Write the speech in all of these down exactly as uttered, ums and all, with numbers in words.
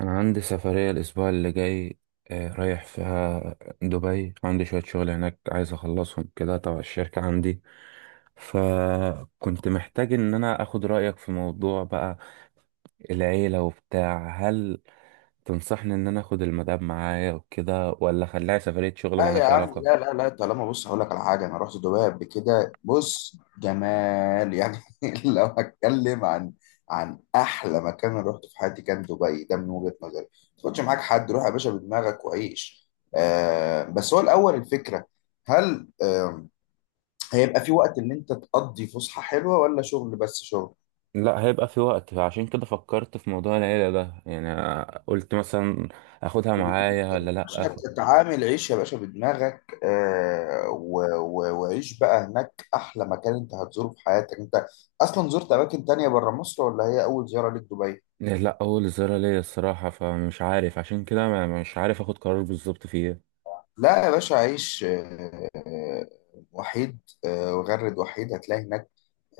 أنا عندي سفرية الأسبوع اللي جاي. آه، رايح فيها دبي. عندي شوية شغل هناك عايز أخلصهم كده تبع الشركة عندي، فكنت محتاج إن أنا أخد رأيك في موضوع بقى، العيلة وبتاع. هل تنصحني إن أنا أخد المدام معايا وكده، ولا أخليها سفرية شغل لا يا ملهاش عم، لا علاقة؟ لا لا. طالما، بص، هقول لك على حاجه. انا رحت دبي قبل كده. بص، جمال يعني. لو هتكلم عن عن احلى مكان انا رحت في حياتي، كان دبي. ده من وجهه نظري، ما تاخدش معاك حد. روح يا باشا بدماغك وعيش. آه بس هو الاول، الفكره، هل آه هيبقى في وقت ان انت تقضي فسحه حلوه، ولا شغل بس شغل؟ لا، هيبقى في وقت، عشان كده فكرت في موضوع العيلة ده. يعني قلت مثلا أخدها معايا ولا لأ. باشا تتعامل، عيش يا باشا بدماغك، آه و... و... وعيش بقى هناك. احلى مكان انت هتزوره في حياتك. انت اصلا زرت اماكن تانية بره مصر، ولا هي اول زيارة ليك دبي؟ إيه، لا اول زيارة ليا الصراحة، فمش عارف، عشان كده ما- مش عارف اخد قرار بالظبط فيها. لا يا باشا، عيش، آه وحيد. آه وغرد وحيد هتلاقي هناك.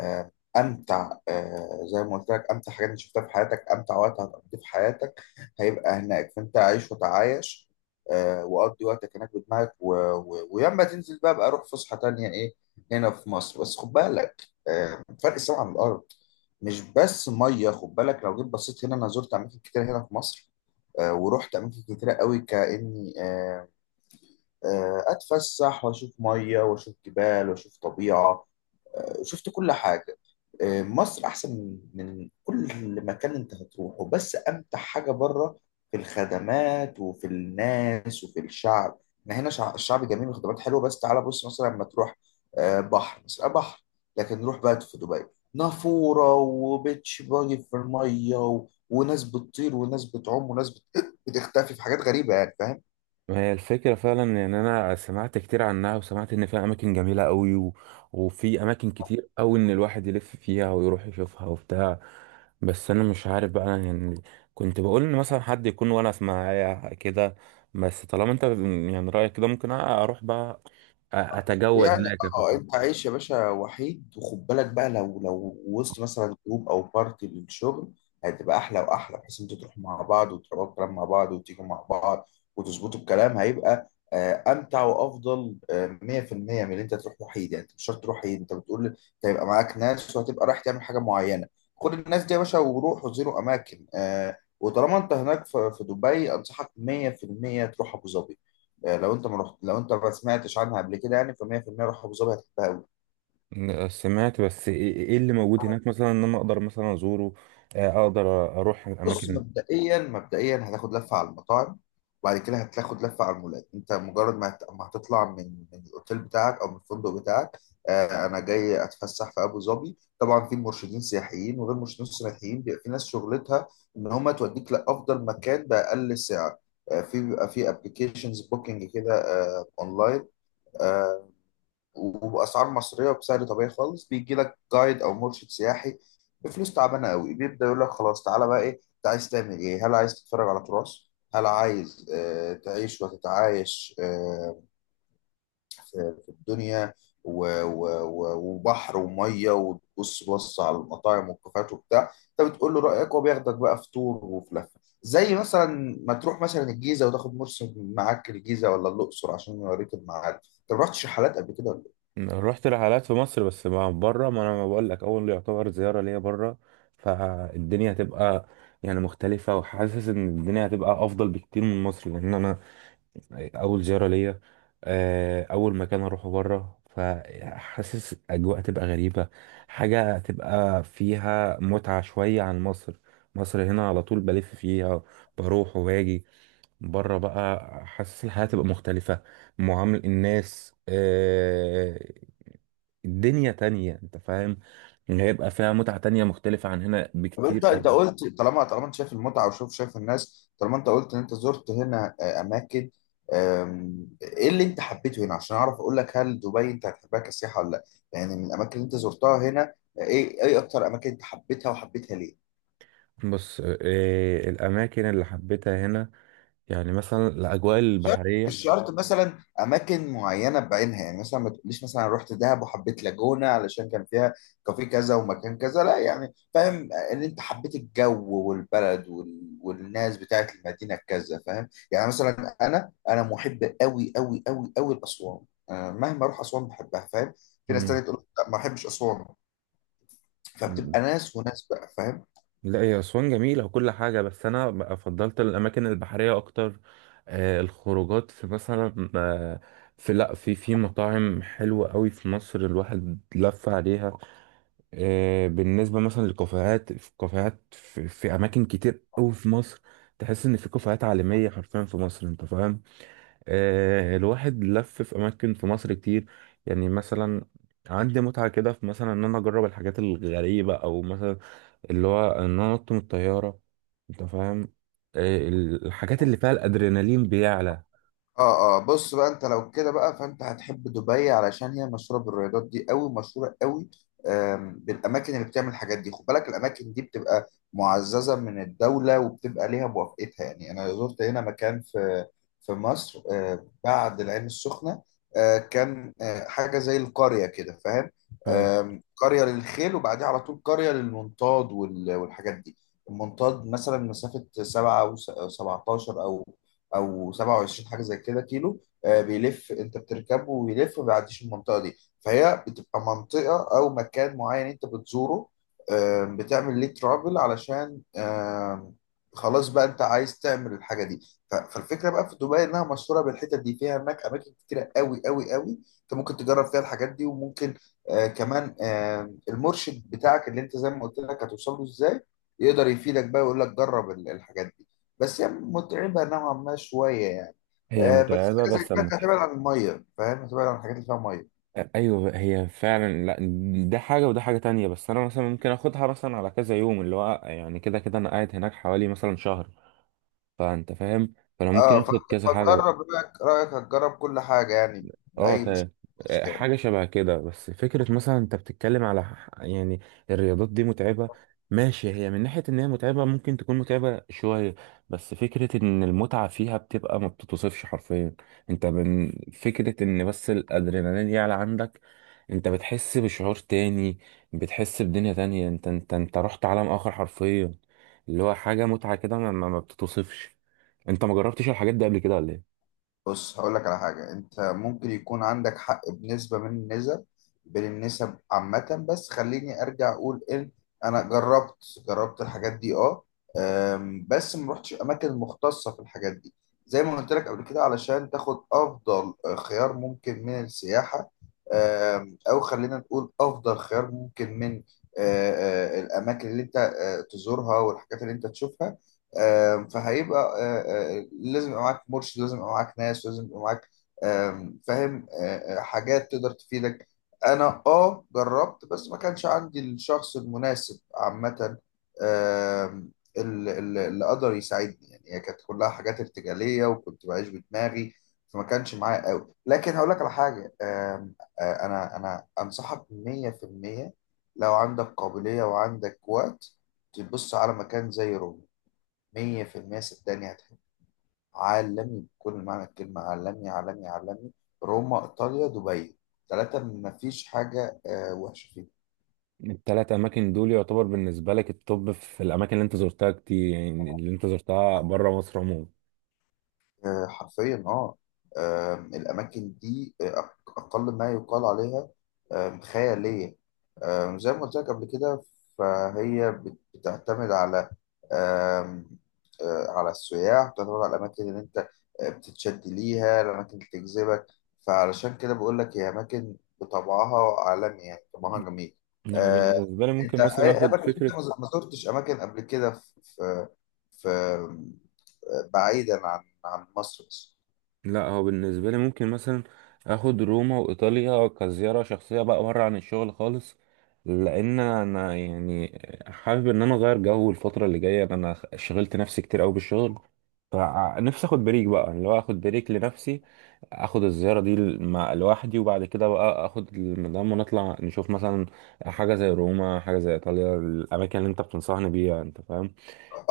آه، امتع، آه، زي ما قلت لك، امتع حاجات انت شفتها في حياتك. امتع وقت هتقضيه في حياتك هيبقى هناك، فانت عيش وتعايش. آه، وقضي وقتك هناك بدماغك، و... و... وياما تنزل بقى بقى روح فسحه تانية. ايه هنا في مصر؟ بس خد بالك، آه، فرق السما عن الارض. مش بس ميه، خد بالك. لو جيت بصيت هنا، انا زرت اماكن كتير هنا في مصر، آه، ورحت اماكن كتيره قوي، كاني آه، آه، اتفسح واشوف ميه واشوف جبال واشوف طبيعه. شفت كل حاجة. آه، مصر أحسن من كل مكان أنت هتروحه، بس أمتع حاجة بره في الخدمات وفي الناس وفي الشعب. إحنا هنا شع- الشعب جميل وخدمات حلوة، بس تعالى بص مثلا لما تروح، آه، بحر بس آه، بحر. لكن نروح بقى في دبي، نافورة وبيتش، باجي في المية، و... وناس بتطير وناس بتعوم وناس بت... بتختفي في حاجات غريبة، يعني فاهم. ما هي الفكرة فعلا ان انا سمعت كتير عنها، وسمعت ان فيها اماكن جميلة قوي، و... وفي اماكن كتير قوي ان الواحد يلف فيها ويروح يشوفها وبتاع. بس انا مش عارف بقى، أنا يعني كنت بقول ان مثلا حد يكون وانا معايا كده. بس طالما انت يعني رأيك كده، ممكن اروح بقى أ- اتجول يعني هناك. اه، انت عايش يا باشا وحيد. وخد بالك بقى، لو لو وسط مثلا جروب او بارتي للشغل، هتبقى احلى واحلى، بحيث انتوا تروحوا مع بعض وتقعدوا الكلام مع بعض وتيجوا مع بعض وتظبطوا الكلام. هيبقى آه، امتع وافضل، آه، مية في المية من اللي انت تروح وحيد. يعني انت مش شرط تروح وحيد، انت بتقول انت هيبقى معاك ناس، وهتبقى رايح تعمل حاجه معينه. خد الناس دي يا باشا وروح وزيروا اماكن. آه، وطالما انت هناك في في دبي، انصحك مية في المية تروح ابو ظبي. آه، لو انت ما رحت، لو انت ما سمعتش عنها قبل كده، يعني ف مية في المية روح ابو ظبي، هتحبها قوي. آه، سمعت. بس ايه إيه إيه اللي موجود هناك مثلا ان انا اقدر مثلا ازوره؟ آه، اقدر اروح بص، الاماكن. مبدئيا مبدئيا هتاخد لفه على المطاعم، وبعد كده هتاخد لفه على المولات. انت مجرد ما هت- ما هتطلع من من الاوتيل بتاعك او من الفندق بتاعك. آه، انا جاي اتفسح في ابو ظبي. طبعا في مرشدين سياحيين وغير مرشدين سياحيين، بيبقى في ناس شغلتها ان هم توديك لافضل مكان باقل سعر. آه، في بيبقى في ابلكيشنز بوكينج كده، آه، اونلاين، وباسعار مصريه وبسعر طبيعي خالص. بيجي لك جايد او مرشد سياحي بفلوس تعبانه قوي، بيبدا يقول لك خلاص، تعالى بقى، ايه انت عايز تعمل؟ ايه، هل عايز تتفرج على تراث؟ هل عايز آه تعيش وتتعايش آه في, في الدنيا؟ و و و وبحر وميه. وتبص بص على المطاعم والكافيهات وبتاع. انت بتقول له رايك، وبياخدك بقى في تور وفي لفه، زي مثلا ما تروح مثلا الجيزه، وتاخد مرشد معاك الجيزه ولا الاقصر، عشان يوريك المعارف. انت ما رحتش رحلات قبل كده؟ رحت رحلات في مصر بس ما بره، ما انا ما بقول لك اول يعتبر زياره ليا بره، فالدنيا هتبقى يعني مختلفه، وحاسس ان الدنيا هتبقى افضل بكتير من مصر، لان انا اول زياره ليا، آه، اول مكان اروحه بره. فحاسس اجواء تبقى غريبه، حاجه تبقى فيها متعه شويه عن مصر. مصر هنا على طول بلف فيها، بروح وباجي. بره بقى، حاسس الحياة تبقى مختلفة، معامل الناس، آه، الدنيا تانية انت فاهم. إن هيبقى فيها متعة تانية مختلفة عن هنا طب انت، بكتير انت أوي. قلت طالما، طالما انت شايف المتعه، وشوف، شايف الناس، طالما انت قلت ان انت زرت هنا آه، اماكن. آم، ايه اللي انت حبيته هنا، عشان اعرف اقول لك هل دبي انت هتحبها كسياحه ولا لا؟ يعني من الاماكن اللي انت زرتها هنا، آه، ايه، ايه اكتر اماكن انت حبيتها، وحبيتها ليه؟ بص، آه، الأماكن اللي حبيتها هنا يعني مثلا الأجواء شرط، مش البحرية. شرط مثلا اماكن معينه بعينها. يعني مثلا ما تقوليش مثلا أنا رحت دهب وحبيت لاجونا علشان كان فيها كافيه كذا ومكان كذا. لا يعني، فاهم ان انت حبيت الجو والبلد وال... والناس بتاعت المدينه كذا، فاهم. يعني مثلا انا، انا محب قوي قوي قوي قوي لاسوان. أنا مهما اروح اسوان بحبها، فاهم. في ناس مم. تانية تقول لك لا ما بحبش اسوان. فبتبقى ناس وناس بقى، فاهم. لا، هي أسوان جميلة وكل حاجة، بس أنا بقى فضلت الأماكن البحرية أكتر. آه، الخروجات في مثلا، آه، في لا في في مطاعم حلوة قوي في مصر الواحد لف عليها. آه، بالنسبة مثلا للكافيهات، في كافيهات في, في أماكن كتير أوي في مصر. تحس إن في كافيهات عالمية حرفيا في مصر، أنت فاهم. آه، الواحد لف في أماكن في مصر كتير. يعني مثلا عندي متعة كده في مثلا إن أنا أجرب الحاجات الغريبة، أو مثلا اللي هو إن أنا أنط من الطيارة، أنت فاهم. آه، الحاجات اللي فيها الأدرينالين بيعلى، اه اه، بص بقى، انت لو كده بقى، فانت هتحب دبي، علشان هي مشهوره بالرياضات دي قوي، مشهوره قوي. آم، بالاماكن اللي بتعمل الحاجات دي. خد بالك الاماكن دي بتبقى معززه من الدوله، وبتبقى ليها موافقتها. يعني انا زرت هنا مكان في في مصر، آه، بعد العين السخنه، آه، كان آه، حاجه زي القريه كده، فاهم. فاهم. آم، قريه للخيل، وبعديها على طول قريه للمنطاد وال- والحاجات دي. المنطاد مثلا مسافه سبعة و سبعتاشر او او سبعة وعشرين حاجه زي كده كيلو، آه، بيلف. انت بتركبه ويلف، ما بيعديش المنطقه دي. فهي بتبقى منطقه او مكان معين انت بتزوره. آم، بتعمل ليه ترافل، علشان آم، خلاص بقى انت عايز تعمل الحاجه دي. ف- فالفكره بقى في دبي، انها مشهوره بالحتت دي. فيها هناك اماكن كتيره قوي قوي قوي انت ممكن تجرب فيها الحاجات دي. وممكن آه، كمان، آم، المرشد بتاعك اللي انت زي ما قلت لك هتوصل له ازاي، يقدر يفيدك بقى، ويقول لك جرب ال- الحاجات دي. بس هي متعبة نوعا ما شوية يعني. هي آه بس متعبة حاجة زي بس، كده أنت هتبعد عن المية، فاهم، هتبعد عن الحاجات اللي فيها مية. ايوه، هي فعلا. لا، ده حاجه وده حاجه تانية، بس انا مثلا ممكن اخدها مثلا على كذا يوم، اللي هو يعني كده كده انا قاعد هناك حوالي مثلا شهر، فانت فاهم. فانا ممكن اه، اخد فت- كذا حاجه بقى. فتجرب رأيك، رأيك هتجرب كل حاجة يعني، اه، بأي مش- تمام. مشكلة. حاجة شبه كده، بس فكرة مثلا انت بتتكلم على ح- يعني الرياضات دي متعبة، ماشي، هي من ناحية ان هي متعبة ممكن تكون متعبة شوية، بس فكرة ان المتعة فيها بتبقى ما بتتوصفش حرفيا. انت من فكرة ان بس الادرينالين يعلى عندك، انت بتحس بشعور تاني، بتحس بدنيا تانية، انت انت انت رحت عالم اخر حرفيا، اللي هو حاجة متعة كده ما, ما ما بتتوصفش. انت ما جربتش الحاجات دي قبل كده ولا ايه؟ بص هقول لك على حاجة، انت ممكن يكون عندك حق بنسبة من النسب بين النسب عامة. بس خليني ارجع اقول ان، انا جربت، جربت الحاجات دي اه. أم، بس ما رحتش اماكن مختصة في الحاجات دي، زي ما قلت لك قبل كده، علشان تاخد افضل خيار ممكن من السياحة. أم، او خلينا نقول افضل خيار ممكن من آه، آه، الاماكن اللي انت آه، تزورها، والحاجات اللي انت تشوفها. آم، فهيبقى آه، آه، لازم يبقى معاك مرشد، لازم يبقى معاك ناس، لازم يبقى معاك آم، فاهم، آه، آه، حاجات تقدر تفيدك. انا اه جربت، بس ما كانش عندي الشخص المناسب عامة، آم، ال- ال- اللي قدر يساعدني. يعني هي كانت كلها حاجات ارتجالية، وكنت بعيش بدماغي، فما كانش معايا قوي. لكن هقول لك على حاجة، آم، آه، انا، انا انصحك مية في المية، لو عندك قابلية وعندك وقت، تبص على مكان زي روما. مية في المية صدقني هتحب. عالمي بكل معنى الكلمة، عالمي عالمي عالمي. روما، إيطاليا، دبي، ثلاثة مفيش حاجة آه، وحشة فيهم. الثلاث اماكن دول يعتبر بالنسبه لك التوب في الاماكن اللي انت زرتها كتير، يعني اللي انت زرتها بره مصر عموما. آه، حرفيا اه. آم، الاماكن دي آه، اقل ما يقال عليها آم، خياليه. آم، زي ما قلت لك قبل كده. فهي بت- بتعتمد على آم، آه، على السياح، بتعتمد على الاماكن اللي انت آه، بتتشد ليها، الاماكن اللي تجذبك. فعلشان كده بقول لك هي اماكن بطبعها عالمي، يعني طبعها جميل. انا آه، بالنسبه لي انت ممكن ايه، مثلا إيه اخد اماكن انت فكره. ما زرتش اماكن قبل كده في في في بعيدا عن عن مصر بس؟ لا، هو بالنسبة لي ممكن مثلا اخد روما وايطاليا كزيارة شخصية بقى بره عن الشغل خالص، لان انا يعني حابب ان انا اغير جو. الفترة اللي جاية انا شغلت نفسي كتير قوي بالشغل، فنفسي اخد بريك بقى، اللي هو اخد بريك لنفسي، اخد الزيارة دي مع لوحدي، وبعد كده بقى اخد المدام ونطلع نشوف مثلا حاجة زي روما، حاجة زي ايطاليا، الاماكن اللي انت بتنصحني بيها، انت فاهم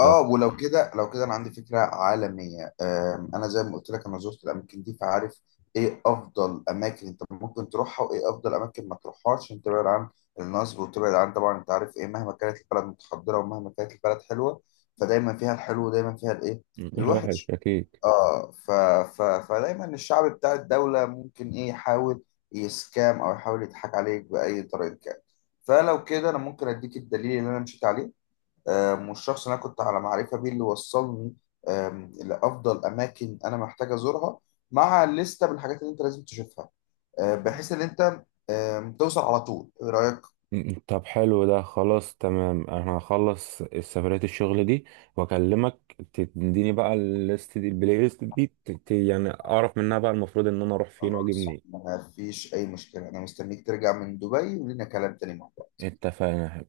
ده. ولو كده، لو كده انا عندي فكره عالميه. آم، انا زي ما قلت لك انا زرت الاماكن دي، فعارف ايه افضل اماكن انت ممكن تروحها، وايه افضل اماكن ما تروحهاش، عشان تبعد عن النصب، وتبعد عن، طبعا انت عارف، ايه مهما كانت البلد متحضره، ومهما كانت البلد حلوه، فدايما فيها الحلو، ودايما فيها الايه، الواحد الوحش. اكيد. اه ف... ف... فدايما الشعب بتاع الدولة ممكن ايه، يحاول يسكام او يحاول يضحك عليك بأي طريقة كان. فلو كده انا ممكن اديك الدليل اللي انا مشيت عليه، آم، والشخص اللي انا كنت على معرفة بيه اللي وصلني آم، لافضل اماكن انا محتاج ازورها، مع لستة بالحاجات اللي انت لازم تشوفها، آه، بحيث ان انت آم، توصل على طول. ايه رأيك؟ م- طب حلو، ده خلاص تمام. انا هخلص السفرية الشغل دي واكلمك، تديني بقى الليست دي، البلاي ليست دي، ت- ت- يعني اعرف منها بقى المفروض ان انا اروح فين واجي خلاص، منين. ما فيش اي مشكلة. انا مستنيك ترجع من دبي، ولينا كلام تاني مع بعض. اتفقنا.